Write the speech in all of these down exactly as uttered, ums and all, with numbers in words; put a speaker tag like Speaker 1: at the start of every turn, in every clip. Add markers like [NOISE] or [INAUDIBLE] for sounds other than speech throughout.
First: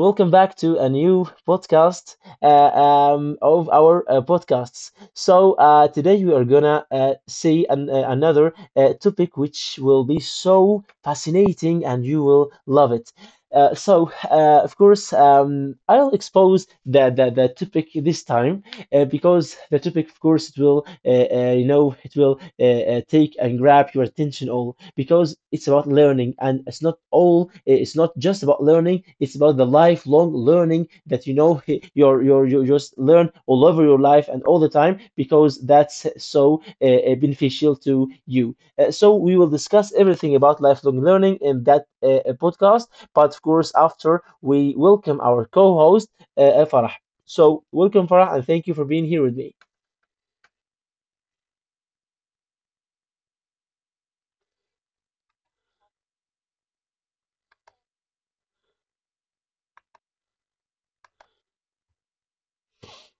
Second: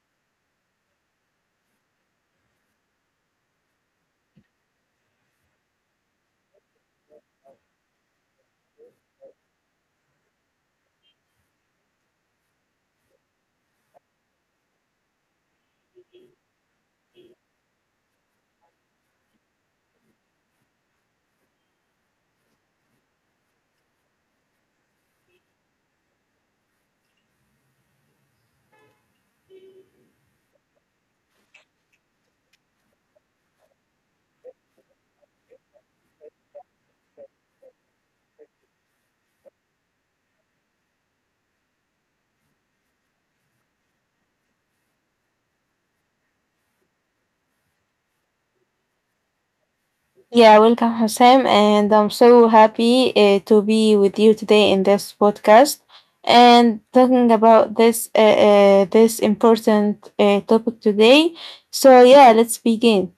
Speaker 1: welcome back to a new podcast uh, um, of our uh, podcasts. So, uh, today we are gonna uh, see an, uh, another uh, topic which will be so fascinating and you will love it. Uh, so, uh, of course, um, I'll expose the, the, the topic this time uh, because the topic of course it will uh, uh, you know it will uh, uh, take and grab your attention all because it's about learning, and it's not all uh, it's not just about learning, it's about the lifelong learning that you know [LAUGHS] you're you're you just learn all over your life and all the time because that's so uh, uh, beneficial to you. Uh, so we will discuss everything about lifelong learning in that uh, uh, podcast, but of course after we welcome our co-host, uh, Farah. So, welcome, Farah, and thank you for being here with me.
Speaker 2: Yeah, welcome, Hassan, and I'm so happy uh, to be with you today in this podcast and talking about this uh, uh, this important uh, topic today. So yeah, let's begin.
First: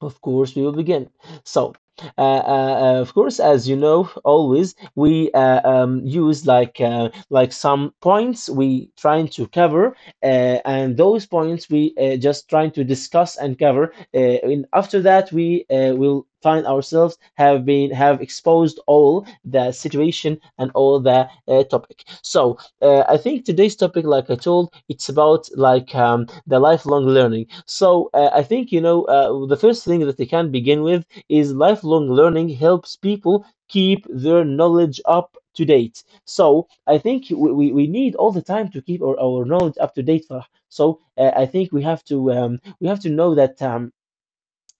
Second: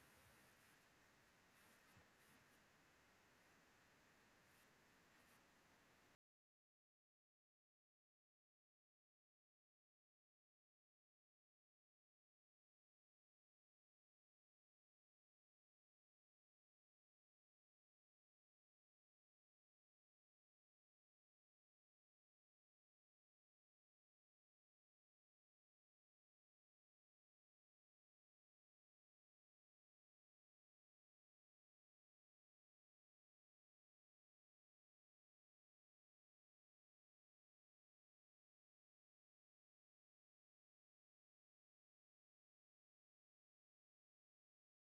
Speaker 1: Of course, we will begin. So, uh, uh, uh, of course, as you know, always we uh, um, use like uh, like some points we trying to cover, uh, and those points we uh, just trying to discuss and cover. Uh, and after that, we uh, will find ourselves have been have exposed all the situation and all the uh, topic. So Uh, I think today's topic, like I told, it's about like um, the lifelong learning. So uh, I think you know uh, the first thing that they can begin with is lifelong learning helps people keep their knowledge up to date. So I think we, we, we need all the time to keep our, our knowledge up to date, Farah. So uh, I think we have to um, we have to know that. Um,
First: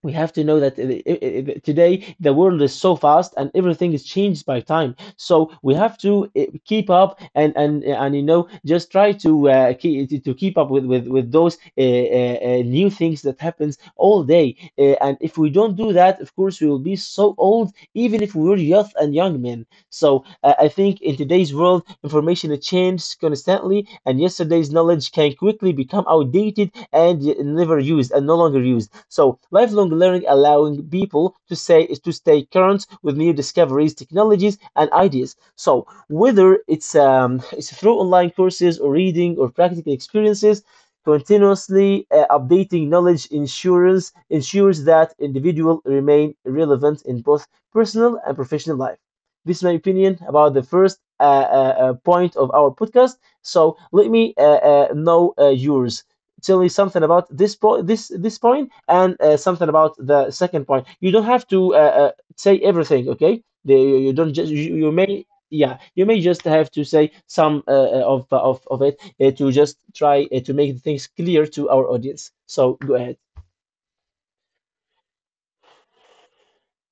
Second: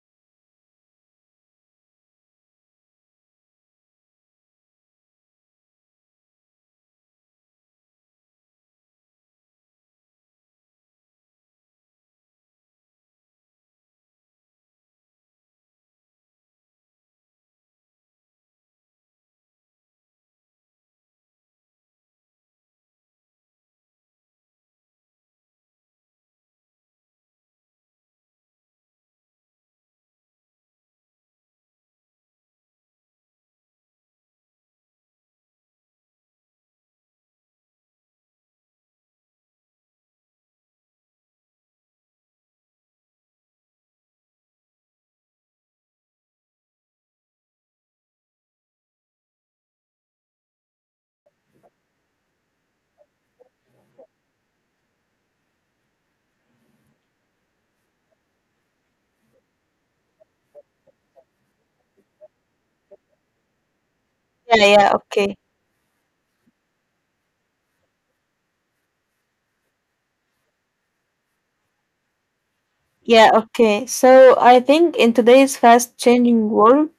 Speaker 1: We have to know that i- i- i- today the world is so fast and everything is changed by time, so we have to uh, keep up, and and and you know just try to uh, keep, to to keep up with with with those uh, uh, uh, new things that happens all day. Uh, and if we don't do that, of course we will be so old, even if we were youth and young men. So uh, I think in today's world, information changes constantly, and yesterday's knowledge can quickly become outdated and y- never used and no longer used. So lifelong learning allowing people to say to stay current with new discoveries, technologies, and ideas. So whether it's um, it's through online courses or reading or practical experiences, continuously uh, updating knowledge insurance ensures that individual remain relevant in both personal and professional life. This is my opinion about the first uh, uh, uh, point of our podcast. So let me uh, uh, know uh, yours. Tell me something about this po- this this point and uh, something about the second point. You don't have to uh, uh, say everything, okay? The, you, you don't just
Speaker 2: Yeah,
Speaker 1: you,
Speaker 2: yeah,
Speaker 1: you may
Speaker 2: okay.
Speaker 1: yeah, you may just have to say some uh, uh, of uh, of of it uh, to just try uh, to make things clear to our audience. So go ahead.
Speaker 2: Yeah, okay. So I think in today's fast changing world,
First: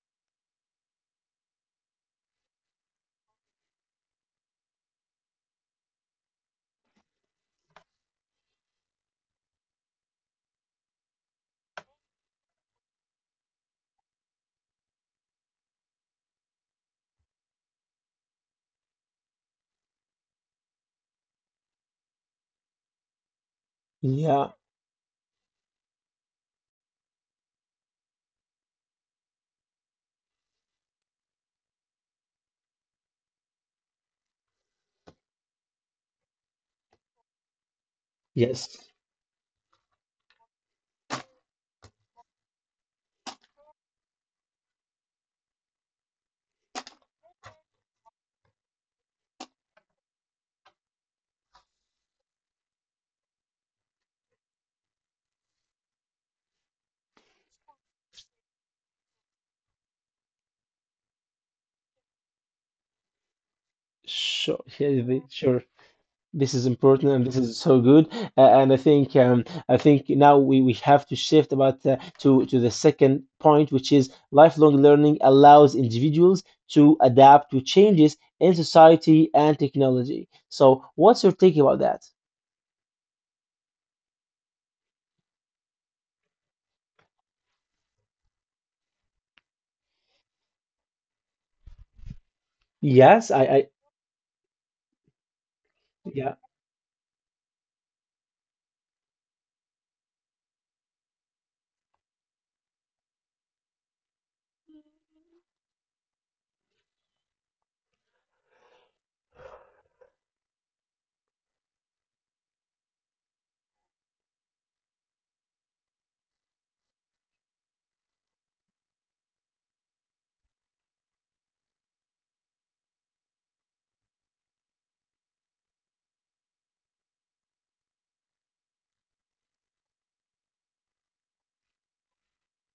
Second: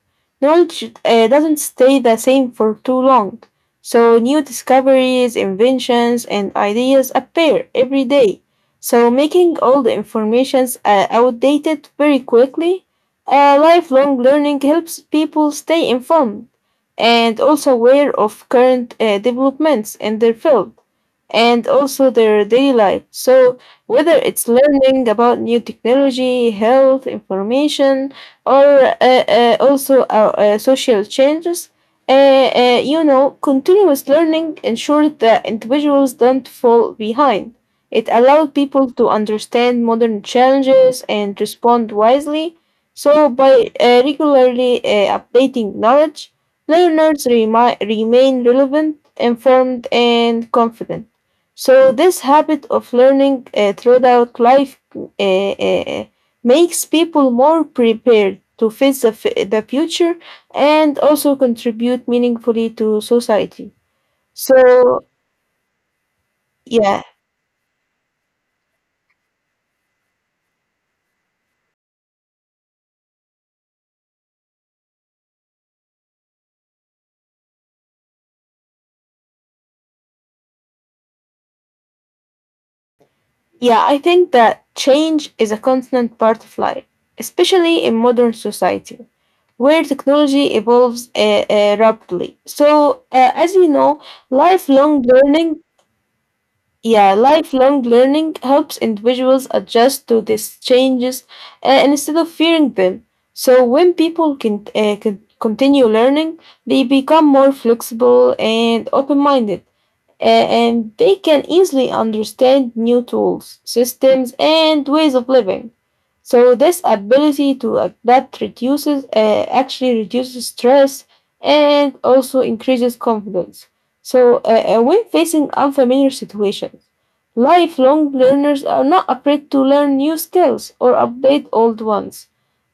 Speaker 2: knowledge uh, doesn't stay the same for too long. So new discoveries, inventions, and ideas appear every day. So making all the informations uh, outdated very quickly. Uh, lifelong learning helps people stay informed and also aware of current uh, developments in their field and also their daily life. So whether it's
Speaker 1: Yeah.
Speaker 2: learning about new technology, health information, or uh, uh, also our uh, social changes. Uh, uh, you know, continuous learning ensures that individuals don't fall behind. It allows
Speaker 1: Yes.
Speaker 2: people to understand modern challenges and respond wisely. So, by uh, regularly uh, updating knowledge, learners remi- remain relevant, informed, and confident. So this habit of learning uh, throughout life uh, uh, makes people more prepared to face the, f- the future and also contribute meaningfully to society.
Speaker 1: Sure. Yeah,
Speaker 2: So
Speaker 1: the- Sure. This is
Speaker 2: yeah,
Speaker 1: important, and this is so good. Uh, and I think um, I think now we, we have to shift about uh, to to the second point, which is lifelong learning allows individuals to adapt to changes in society and technology. So, what's your take about that?
Speaker 2: yeah, I think that change is a constant part of life, especially in modern society where technology evolves uh, uh, rapidly. So
Speaker 1: Yes,
Speaker 2: uh,
Speaker 1: I,
Speaker 2: as
Speaker 1: I
Speaker 2: you know, lifelong learning
Speaker 1: yeah,
Speaker 2: Yeah, lifelong learning helps individuals adjust to these changes uh, instead of fearing them. So, when people can, uh, can continue learning, they become more flexible and open minded a- and they can easily understand new tools, systems, and ways of living. So this ability to adapt reduces uh, actually reduces stress and also increases confidence. So uh, uh, when facing unfamiliar situations, lifelong learners are not afraid to learn new skills or update old ones.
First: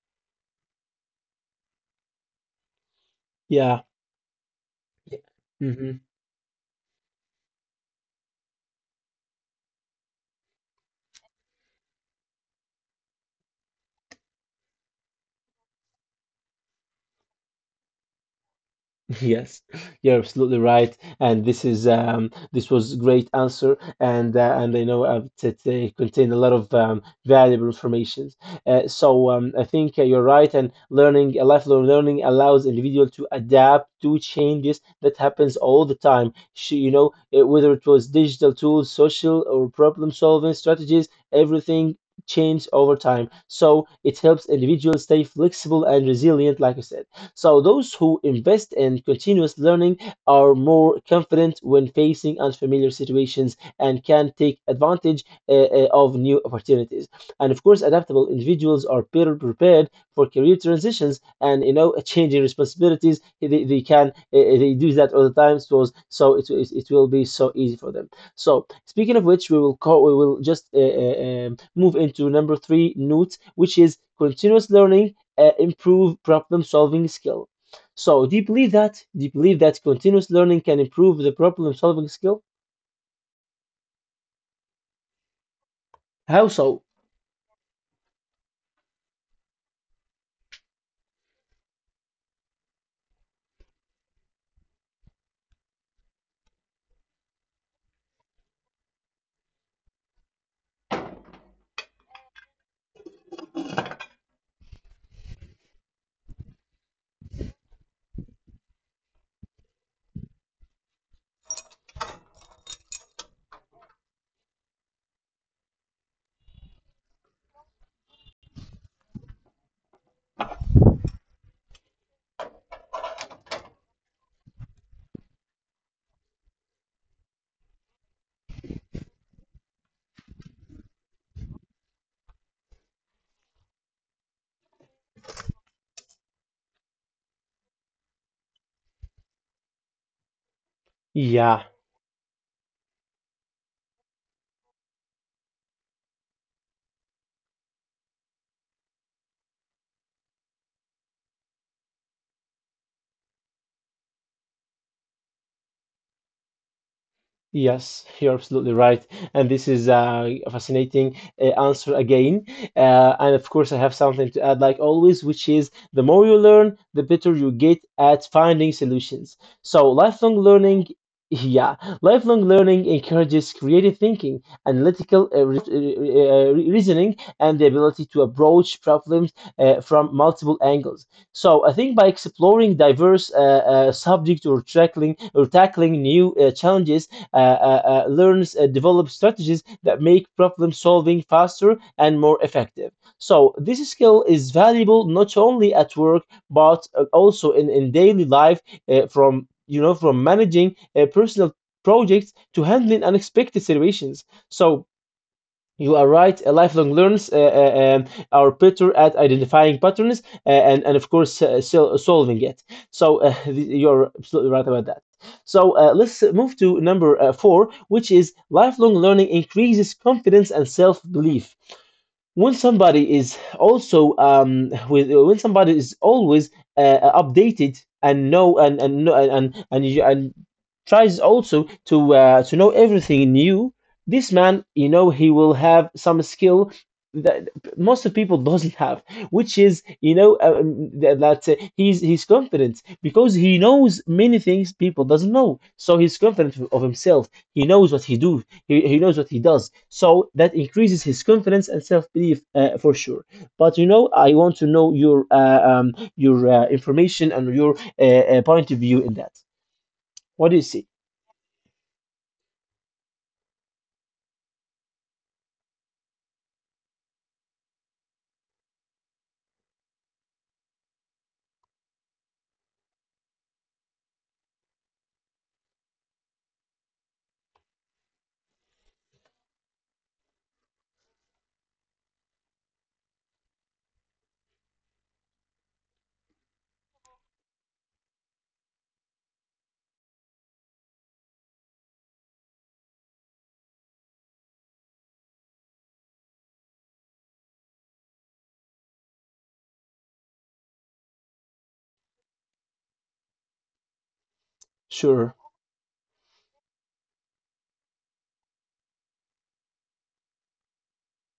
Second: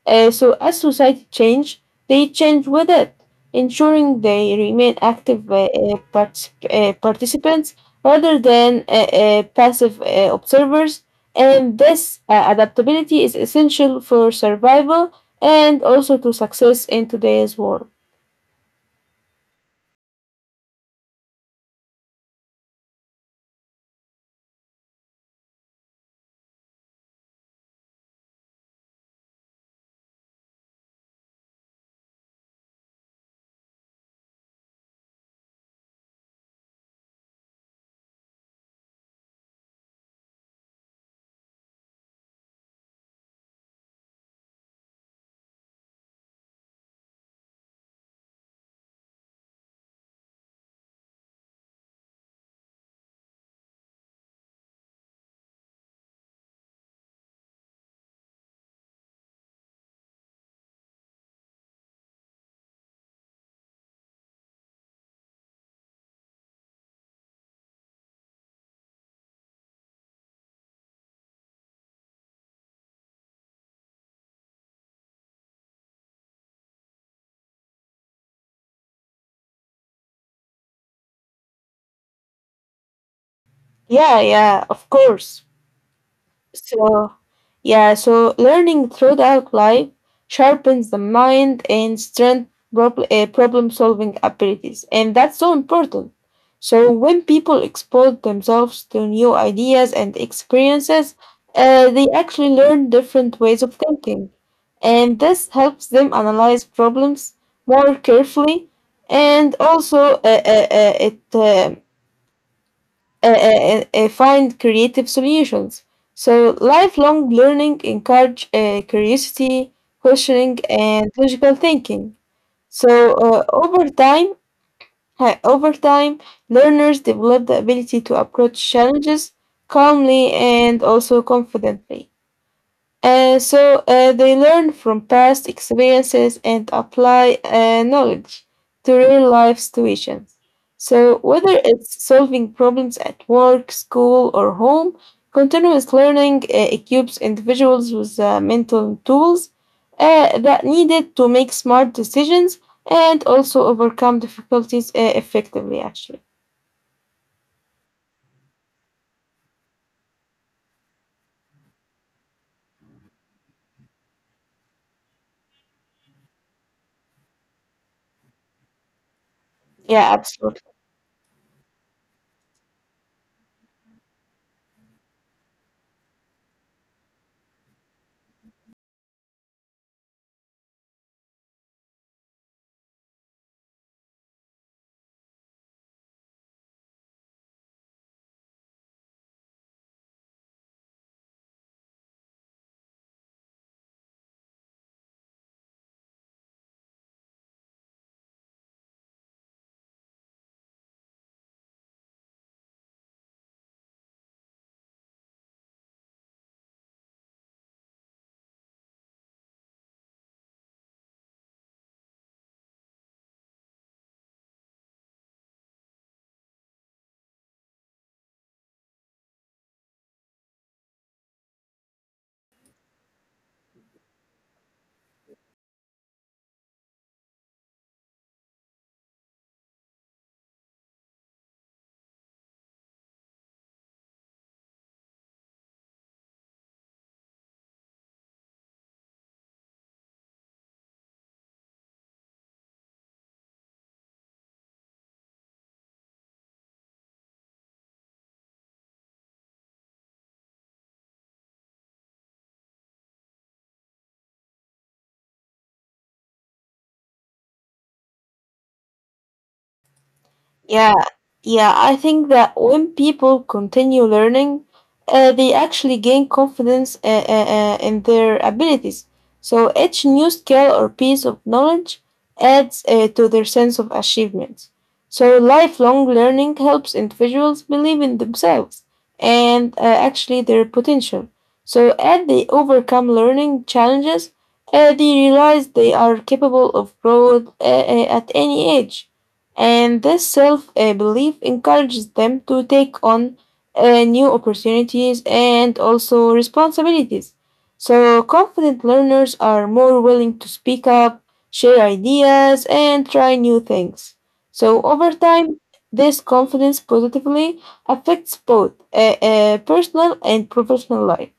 Speaker 2: Uh, so as society change, they change with it,
Speaker 1: yeah.
Speaker 2: ensuring they remain active uh, uh,
Speaker 1: Mhm.
Speaker 2: particip- uh, participants rather than uh, uh, passive uh, observers. And this uh, adaptability is essential for survival and also to success in today's world.
Speaker 1: Yes, [LAUGHS] you're absolutely right, and this is um, this was great answer, and uh, and I know uh, that they contain a lot of um, valuable information. Uh, so um, I think uh, you're right, and learning a lifelong learning allows individual to adapt to changes that happens all the time. Sh you know, uh, whether it was digital tools, social or problem solving strategies, everything changes over time. So it helps individuals stay flexible and resilient, like I said. So, those who invest in continuous learning are more confident when facing unfamiliar situations and can take advantage uh, uh, of new opportunities. And of course, adaptable individuals are better prepared for career transitions and you know changing responsibilities. They, they can uh, uh, they do that all the time, so so it, it, it will be so easy for them. So speaking of which, we will call we will just uh, uh, um, move into number three note, which is continuous learning uh, improve problem solving skill. So, do you believe that? Do you believe that continuous learning can improve the problem solving skill?
Speaker 2: Yeah, yeah, of course.
Speaker 1: How so?
Speaker 2: So, yeah, so learning throughout life sharpens the mind and strength prob- uh, problem solving abilities. And that's so important. So, when people expose themselves to new ideas and experiences, uh, they actually learn different ways of thinking. And this helps them analyze problems more carefully. And also, uh, uh, uh, it uh, uh, uh, uh, find creative solutions. So, lifelong learning encourage uh, curiosity, questioning, and logical thinking. So, uh, over time, uh, over time, learners develop the ability to approach challenges calmly and also confidently. Uh, so uh, they learn from past experiences and apply uh, knowledge to real life situations. So, whether
Speaker 1: Yeah.
Speaker 2: it's solving problems at work, school, or home, continuous learning uh, equips individuals with uh, mental tools uh, that needed to make smart decisions and also overcome difficulties uh, effectively, actually.
Speaker 1: Yes, you're absolutely right. And this is uh, a fascinating uh, answer again. Uh, and of course, I have something to add, like always, which is the more you learn, the better you get at finding solutions. So,
Speaker 2: Yeah,
Speaker 1: lifelong
Speaker 2: absolutely.
Speaker 1: learning, [LAUGHS] yeah, lifelong learning encourages creative thinking, analytical uh, re- uh, re- reasoning, and the ability to approach problems uh, from multiple angles. So I think by exploring diverse uh, uh, subjects or tackling or tackling new uh, challenges, uh, uh, uh, learns, uh, develops strategies that make problem solving faster and more effective. So this skill is valuable not only at work but uh, also in, in daily life uh, from you know from managing uh, personal projects to handling unexpected situations. So you are right. uh, Lifelong learns uh, uh, um, are better at identifying patterns uh, and, and of course, uh, sol- solving it. So uh, [LAUGHS] you're absolutely right about that. So uh, let's move to number uh, four, which is lifelong learning increases confidence and self belief when somebody is also um with when somebody is always uh, updated and know and and know- and and and, you- and tries also to uh, to know everything new. This man, you know, he will have some skill that most of people [LAUGHS] doesn't have, which is you know uh, um, that, that uh, he's he's confident because he knows many things people doesn't know, so he's confident of himself. he knows what he do he, he knows what he does. So that increases his confidence and self belief uh, for sure. But you know, I want to know your uh, um, your uh, information and your uh, uh, point of view in that. What do you see?
Speaker 2: Yeah, yeah, I think that when people continue learning, uh, they actually gain confidence uh, uh, uh, in their abilities. So each new skill or piece of knowledge adds uh, to their sense of achievement. So lifelong learning helps individuals believe in themselves and uh, actually their potential. So as they overcome learning challenges, uh, they realize they are capable of growth uh, uh, at any age. And this self uh, belief encourages them to take on uh, new opportunities and also responsibilities. So, confident learners are more willing to speak up, share ideas, and try new things. So, over
Speaker 1: Sure.
Speaker 2: time, this confidence positively affects both uh, uh, personal and professional life.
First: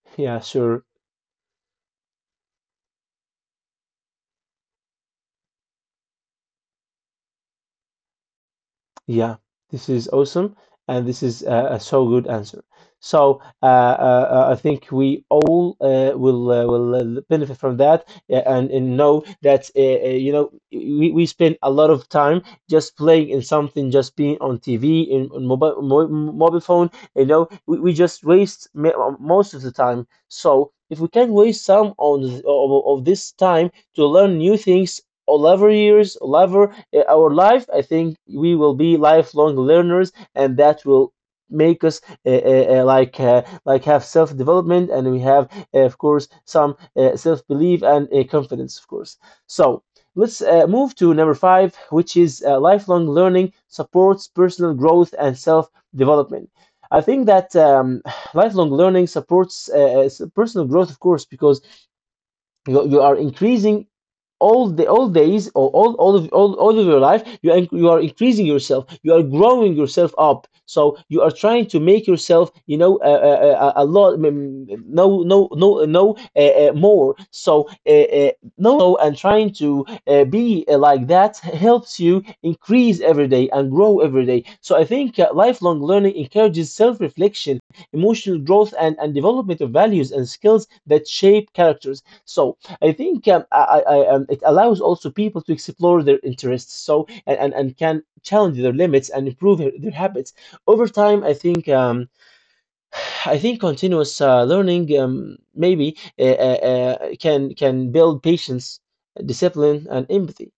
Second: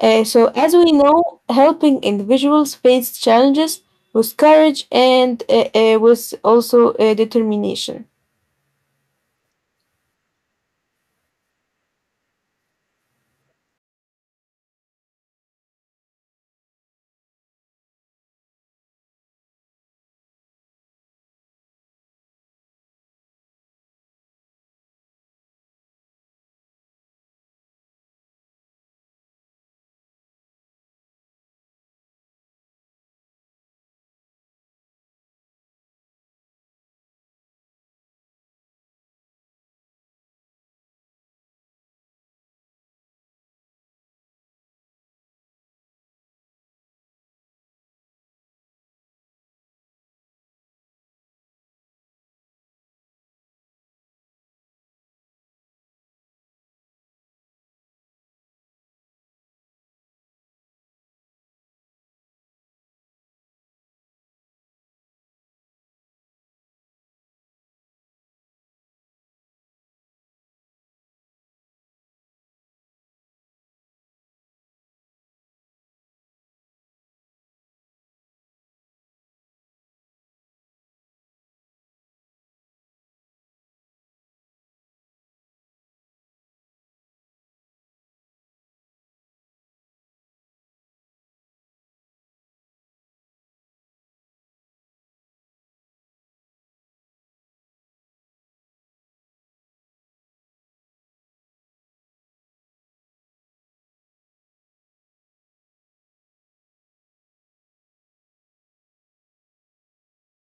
Speaker 2: Uh,
Speaker 1: Yeah,
Speaker 2: so, as
Speaker 1: sure.
Speaker 2: we know, helping individuals face challenges with courage and uh, uh, with also uh, determination.
Speaker 1: Yeah, this is awesome, and this is uh, a so good answer. So uh, uh, uh, I think we all uh, will uh, will uh, benefit from that, uh, and, and know that uh, uh, you know we, we spend a lot of time just playing in something, just being on T V, in, on mobile mo mobile phone. You know, we, we just waste ma- most of the time. So if we can waste some on of, of this time to learn new things all our years, all our, uh, our life, I think we will be lifelong learners, and that will make us uh, uh, uh, like uh, like have self development, and we have, uh, of course, some uh, self belief and uh, confidence, of course. So let's uh, move to number five, which is uh, lifelong learning supports personal growth and self development. I think that um, [SIGHS] lifelong learning supports uh, uh, s- personal growth, of course, because you, you are increasing all the all days or all all of all, all of your life you are, you are increasing yourself, you are growing yourself up, so you are trying to make yourself, you know, a, a, a- a lot mm, no no no no uh, uh, more so uh, uh, no no and trying to uh, be uh, like that helps you increase every day and grow every day. So I think uh, lifelong learning encourages self-reflection, emotional growth, and, and development of values and skills that shape characters. So I think um, I, I, um, it allows also people to explore their interests, so and, and, and can challenge their limits and improve their, their habits over time. I think um, I think continuous uh, learning um, maybe uh, uh, uh, can can build patience, discipline, and empathy.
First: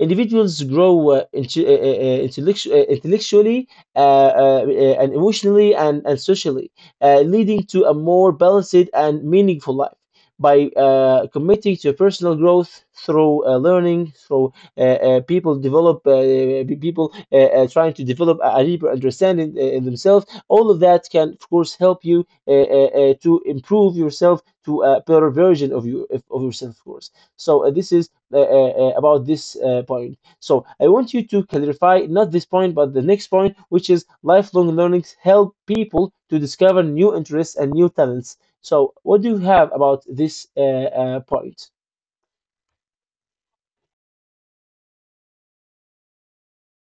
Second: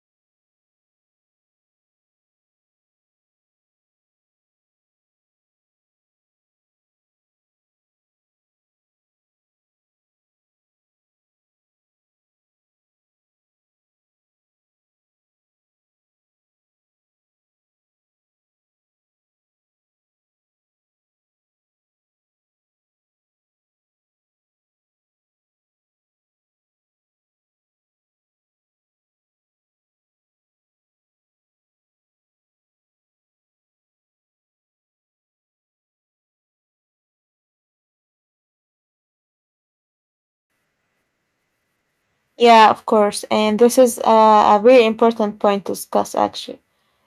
Speaker 1: Individuals grow uh, inte- uh, uh, uh, intellectu- uh, intellectually, uh, uh, uh, and emotionally, and, and socially, uh, leading to a more balanced and meaningful life. By uh, committing to personal growth through uh, learning, through uh, uh, people develop, uh, pe- people uh, uh, trying to develop a a deeper understanding uh, in themselves. All of that can, of course, help you uh, uh, uh, to improve yourself to a better version of you of yourself, of course. So uh, this is uh, uh, uh, about this uh, point. So I want you to clarify not this point, but the next point, which is lifelong learnings help people to discover new interests and new talents. So what do you have about this uh, uh, point?
Speaker 2: Yeah, of course. And this is uh, a very important point to discuss, actually.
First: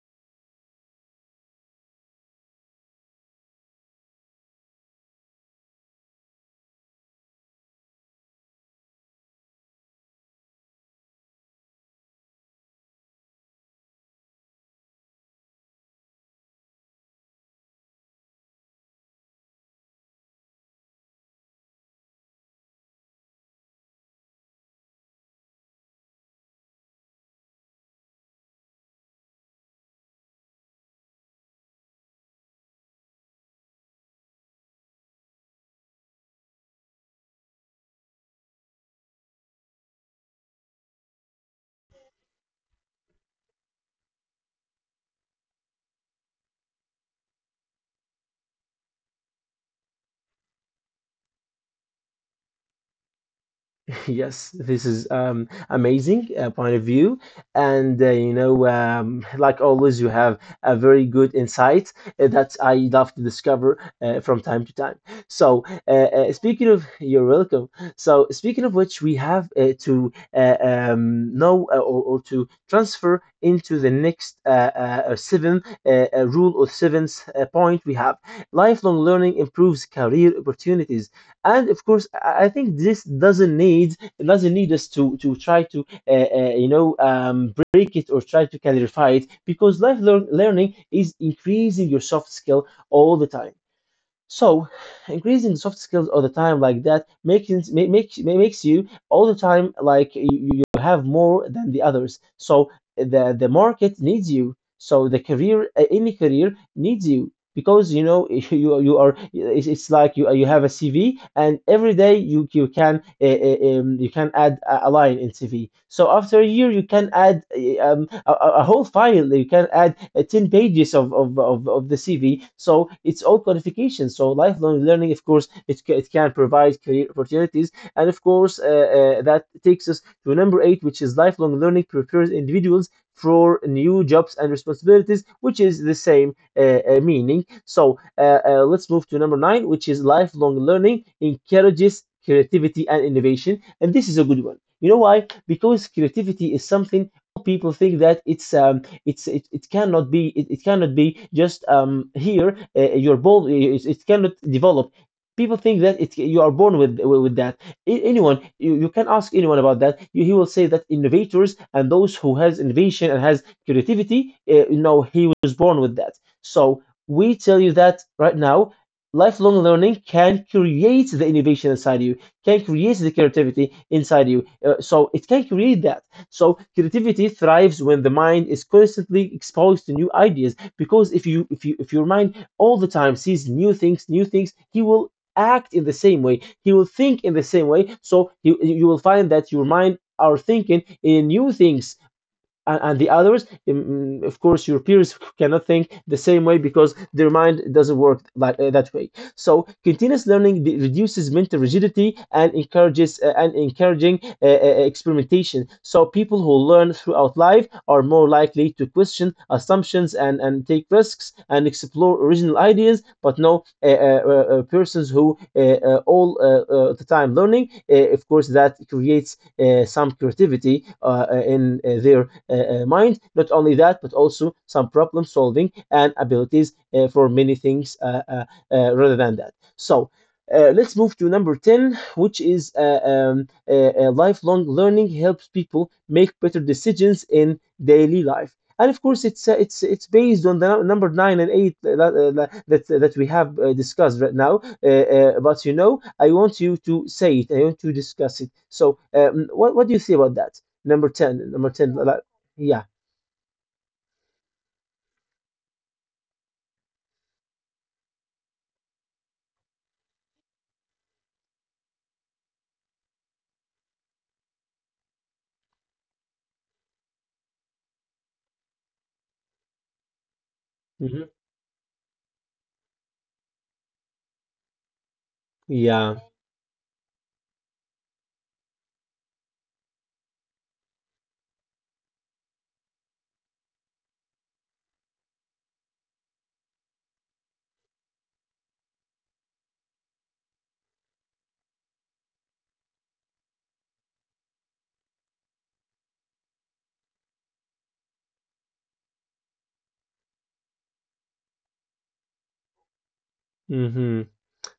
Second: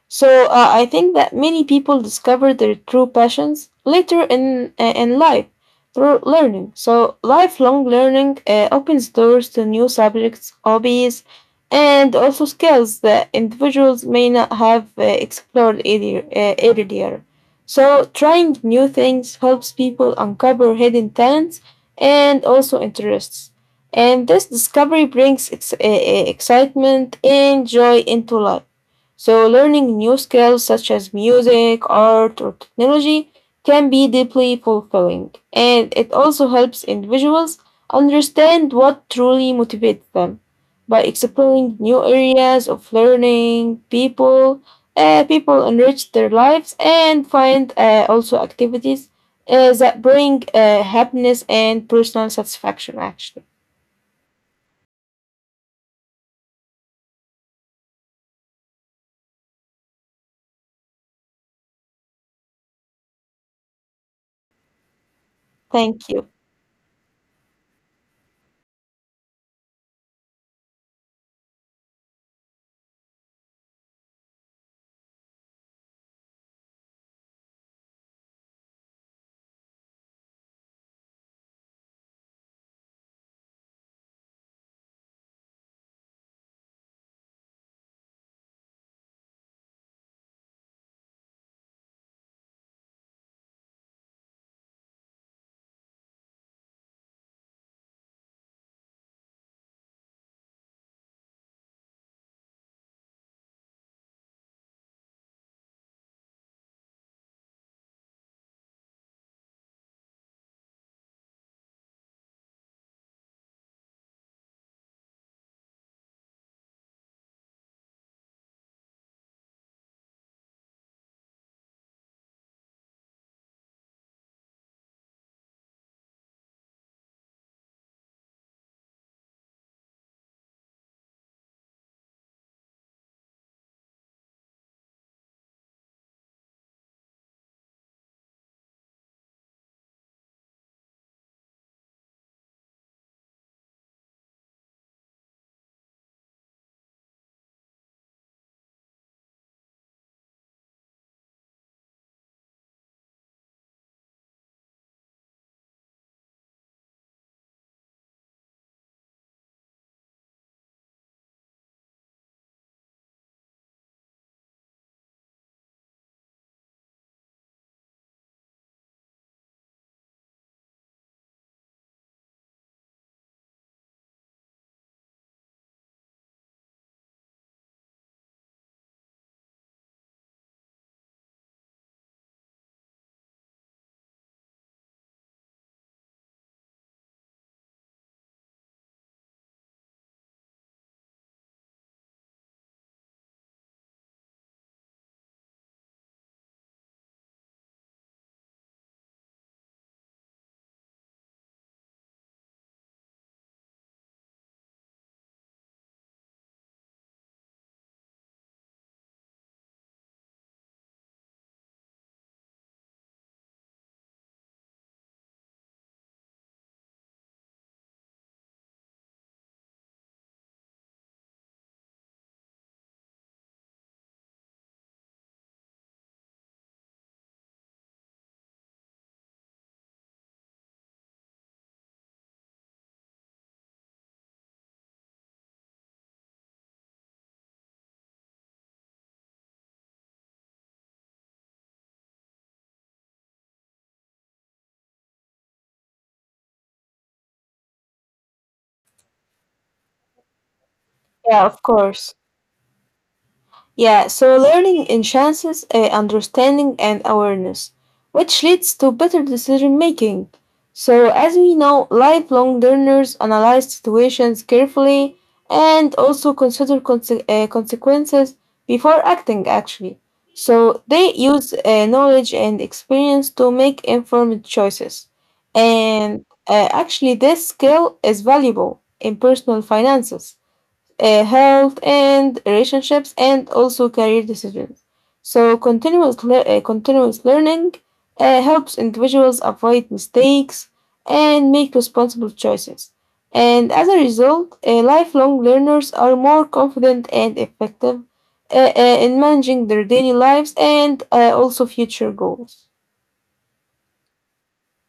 Speaker 2: So uh, I think that many people discover their true passions later in uh, in life through learning. So lifelong learning uh, opens doors to new subjects, hobbies, and also skills that individuals may not have uh, explored earlier, uh, earlier. So trying new things helps people uncover hidden talents and also interests. And this discovery brings ex- uh, uh, excitement and joy into life. So, learning new skills such as music, art, or technology can be deeply fulfilling, and it also helps individuals understand what truly motivates them. By exploring new areas of learning, people, uh, people enrich their lives and find uh, also activities uh, that bring uh, happiness and personal satisfaction. Actually,
Speaker 1: [LAUGHS] Yes, this is um, amazing uh, point of view, and uh, you know, um, like always, you have a very good insight uh, that I love to discover uh, from time to time. So, uh,
Speaker 2: thank you.
Speaker 1: uh, speaking of, you're welcome. So, speaking of which, we have uh, to uh, um, know uh, or, or to transfer into the next uh, uh, uh, seven uh, uh, rule or seventh uh, point. We have lifelong learning improves career opportunities. And of course, I I think this doesn't need it doesn't need us to to try to uh, uh, you know um, break it or try to clarify it because life lear- learning is increasing your soft skill all the time. So, increasing soft skills all the time like that makes it- ma- makes ma- makes you all the time like you, you you have more than the others. So the the market needs you. So the career uh, any career needs you because you know [LAUGHS] you you are it's, it's like you you have a C V, and every day you you can uh, uh, um, you can add a a line in C V. So after a year you can add uh, um, a, a a whole file. You can add uh, ten pages of, of of of the C V. So it's all qualification. So lifelong learning, of course, it ca- it can provide career opportunities, and of course uh, uh, that takes us to number eight, which is lifelong learning prepares individuals for new jobs and responsibilities, which is the same uh, uh, meaning. So uh, uh, let's move to number nine, which is lifelong learning encourages creativity and innovation. And this is a good one. You know why? Because creativity is something people think that it's um it's it, it cannot be it, it cannot be just um here uh, uh, you're born. It, it cannot develop. People think that it you are born with with that. A- anyone, you, you can ask anyone about that. You- he will say that innovators and those who has innovation and has creativity, uh, you know he was born with that. So we tell you that right now, lifelong learning can create the innovation inside you, can create the creativity inside you. Uh, so it can create that. So creativity thrives when the mind is constantly exposed to new ideas. Because if you if you if your mind all the time sees new things, new things, he will act in the same way. He will think in the same way. So you you will find that your mind are thinking in new things, and, and the others, mm, mm, of course your peers cannot think the same way because their mind doesn't work like uh, that way. So continuous learning de- reduces mental rigidity and encourages uh, and encouraging uh, uh, experimentation. So people who learn throughout life are more likely to question assumptions, and, and take risks and explore original ideas. But no, uh, uh, uh, persons who uh, uh, all uh, uh, the time learning, uh, of course that creates uh, some creativity uh, uh, in uh, their uh, uh, mind. Not only that, but also some problem solving and abilities uh, for many things, uh, uh, uh, rather than that. So, uh, let's move to number ten, which is uh, um, uh, uh, lifelong learning helps people make better decisions in daily life. And of course, it's uh, it's it's based on the number nine and eight uh, that uh, that, that we have uh, discussed right now. Uh, uh, but you know, I want you to say it. I want to discuss it. So, um, what what do you say about that? Number
Speaker 2: Yeah,
Speaker 1: ten,
Speaker 2: of
Speaker 1: number ten,
Speaker 2: course.
Speaker 1: like, yeah,
Speaker 2: Yeah, so learning enhances uh, understanding and awareness, which leads to better decision making. So, as we know, lifelong learners analyze situations carefully and also consider conse- uh, consequences before acting, actually. So, they
Speaker 1: hmm,
Speaker 2: use uh, knowledge and experience to make informed choices.
Speaker 1: yeah.
Speaker 2: And uh, actually, this skill is valuable in personal finances uh, health and relationships and also career decisions. So continuous le- uh, continuous learning uh, helps individuals avoid mistakes and make responsible choices. And as a result, uh, lifelong learners are more confident and effective uh, uh, in managing their daily lives and uh, also future goals.
Speaker 1: Hmm,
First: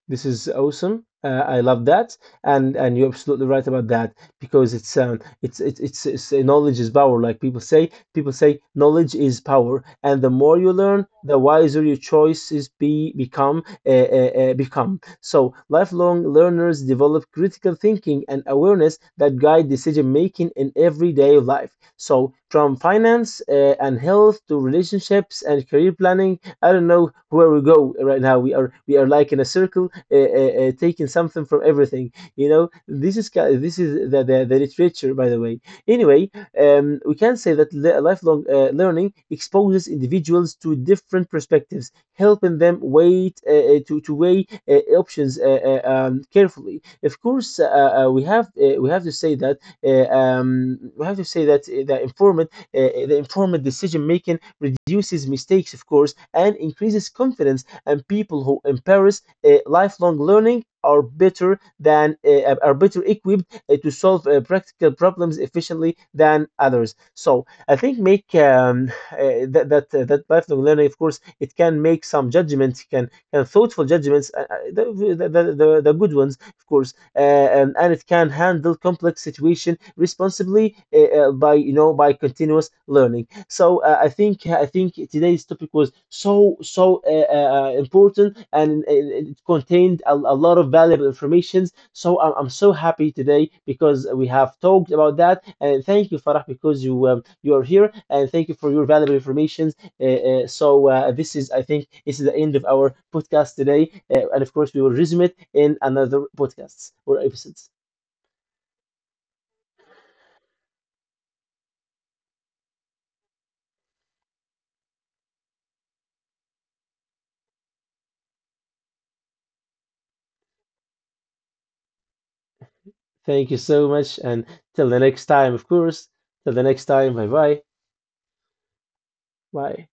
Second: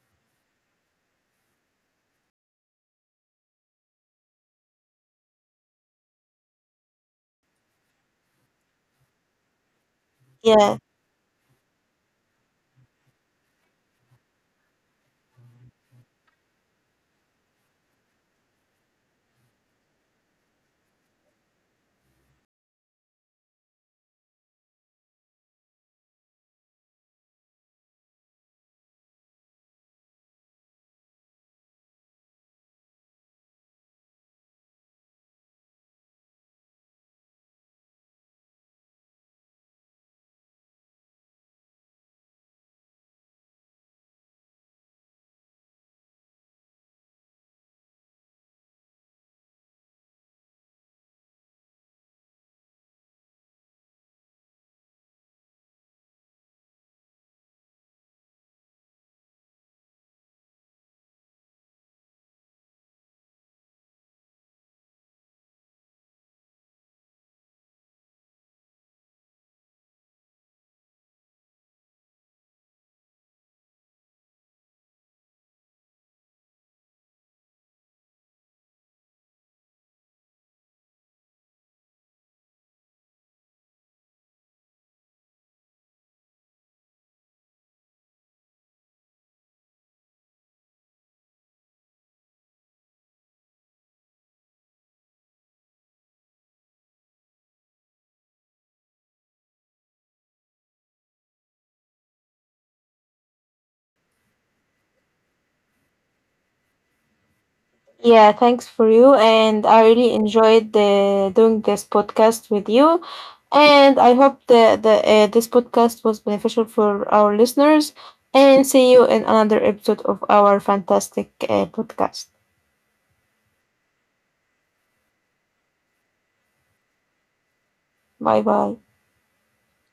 Speaker 1: this is awesome. Uh, I love that, and and you're absolutely right about that because it's um it's it's it's, it's uh, knowledge is power. Like people say, people say knowledge is power, and the more you
Speaker 2: Yeah,
Speaker 1: learn, the wiser your choices be become uh, uh, uh, become. So lifelong learners develop critical thinking and awareness that guide decision making in everyday life. So from finance uh, and health to relationships and career planning. I don't know where we go right now. We are we are like in a circle, uh, uh, uh, taking something from everything. You know, this is ki- this is the the, the literature, by the way. Anyway, um, we can say that li- lifelong uh, learning exposes individuals to different perspectives, helping them wait uh, uh, to to weigh uh, options uh, uh, um, carefully. Of course, uh, uh, we have uh, we have to say that uh, um, we have to say that uh, the informant uh, uh, the informed decision making reduces mistakes, of course, and increases confidence. And people who embrace uh, lifelong learning are better than uh, are better equipped uh, to solve uh, practical problems efficiently than others. So I think make um, uh, that that uh, that lifelong learning, of course, it can make some judgments, can can thoughtful judgments, uh, uh, the, the, the the the good ones, of course, uh, um, and it can handle complex situation responsibly uh, uh, by, you know, by continuous learning. So uh, I think I think today's topic was so so uh, uh, uh, important, and it, it it contained a, a lot of valuable information. So I'm, I'm so happy today because we have talked about that. And thank you, Farah, because you, um, you are here, and thank you for your valuable information. Uh, uh, so uh, this is, I think, this is the end of our podcast today, uh, and of course we will resume it in another podcasts or episodes.
Speaker 2: yeah, thanks for you. And I really enjoyed uh, doing this podcast with you. And I hope the, the uh, this podcast was beneficial for our listeners. And see you in another episode of our fantastic uh, podcast.
Speaker 1: Thank you so much, and till the next time, of course. Till the next time, bye bye,
Speaker 2: Bye bye.
Speaker 1: bye.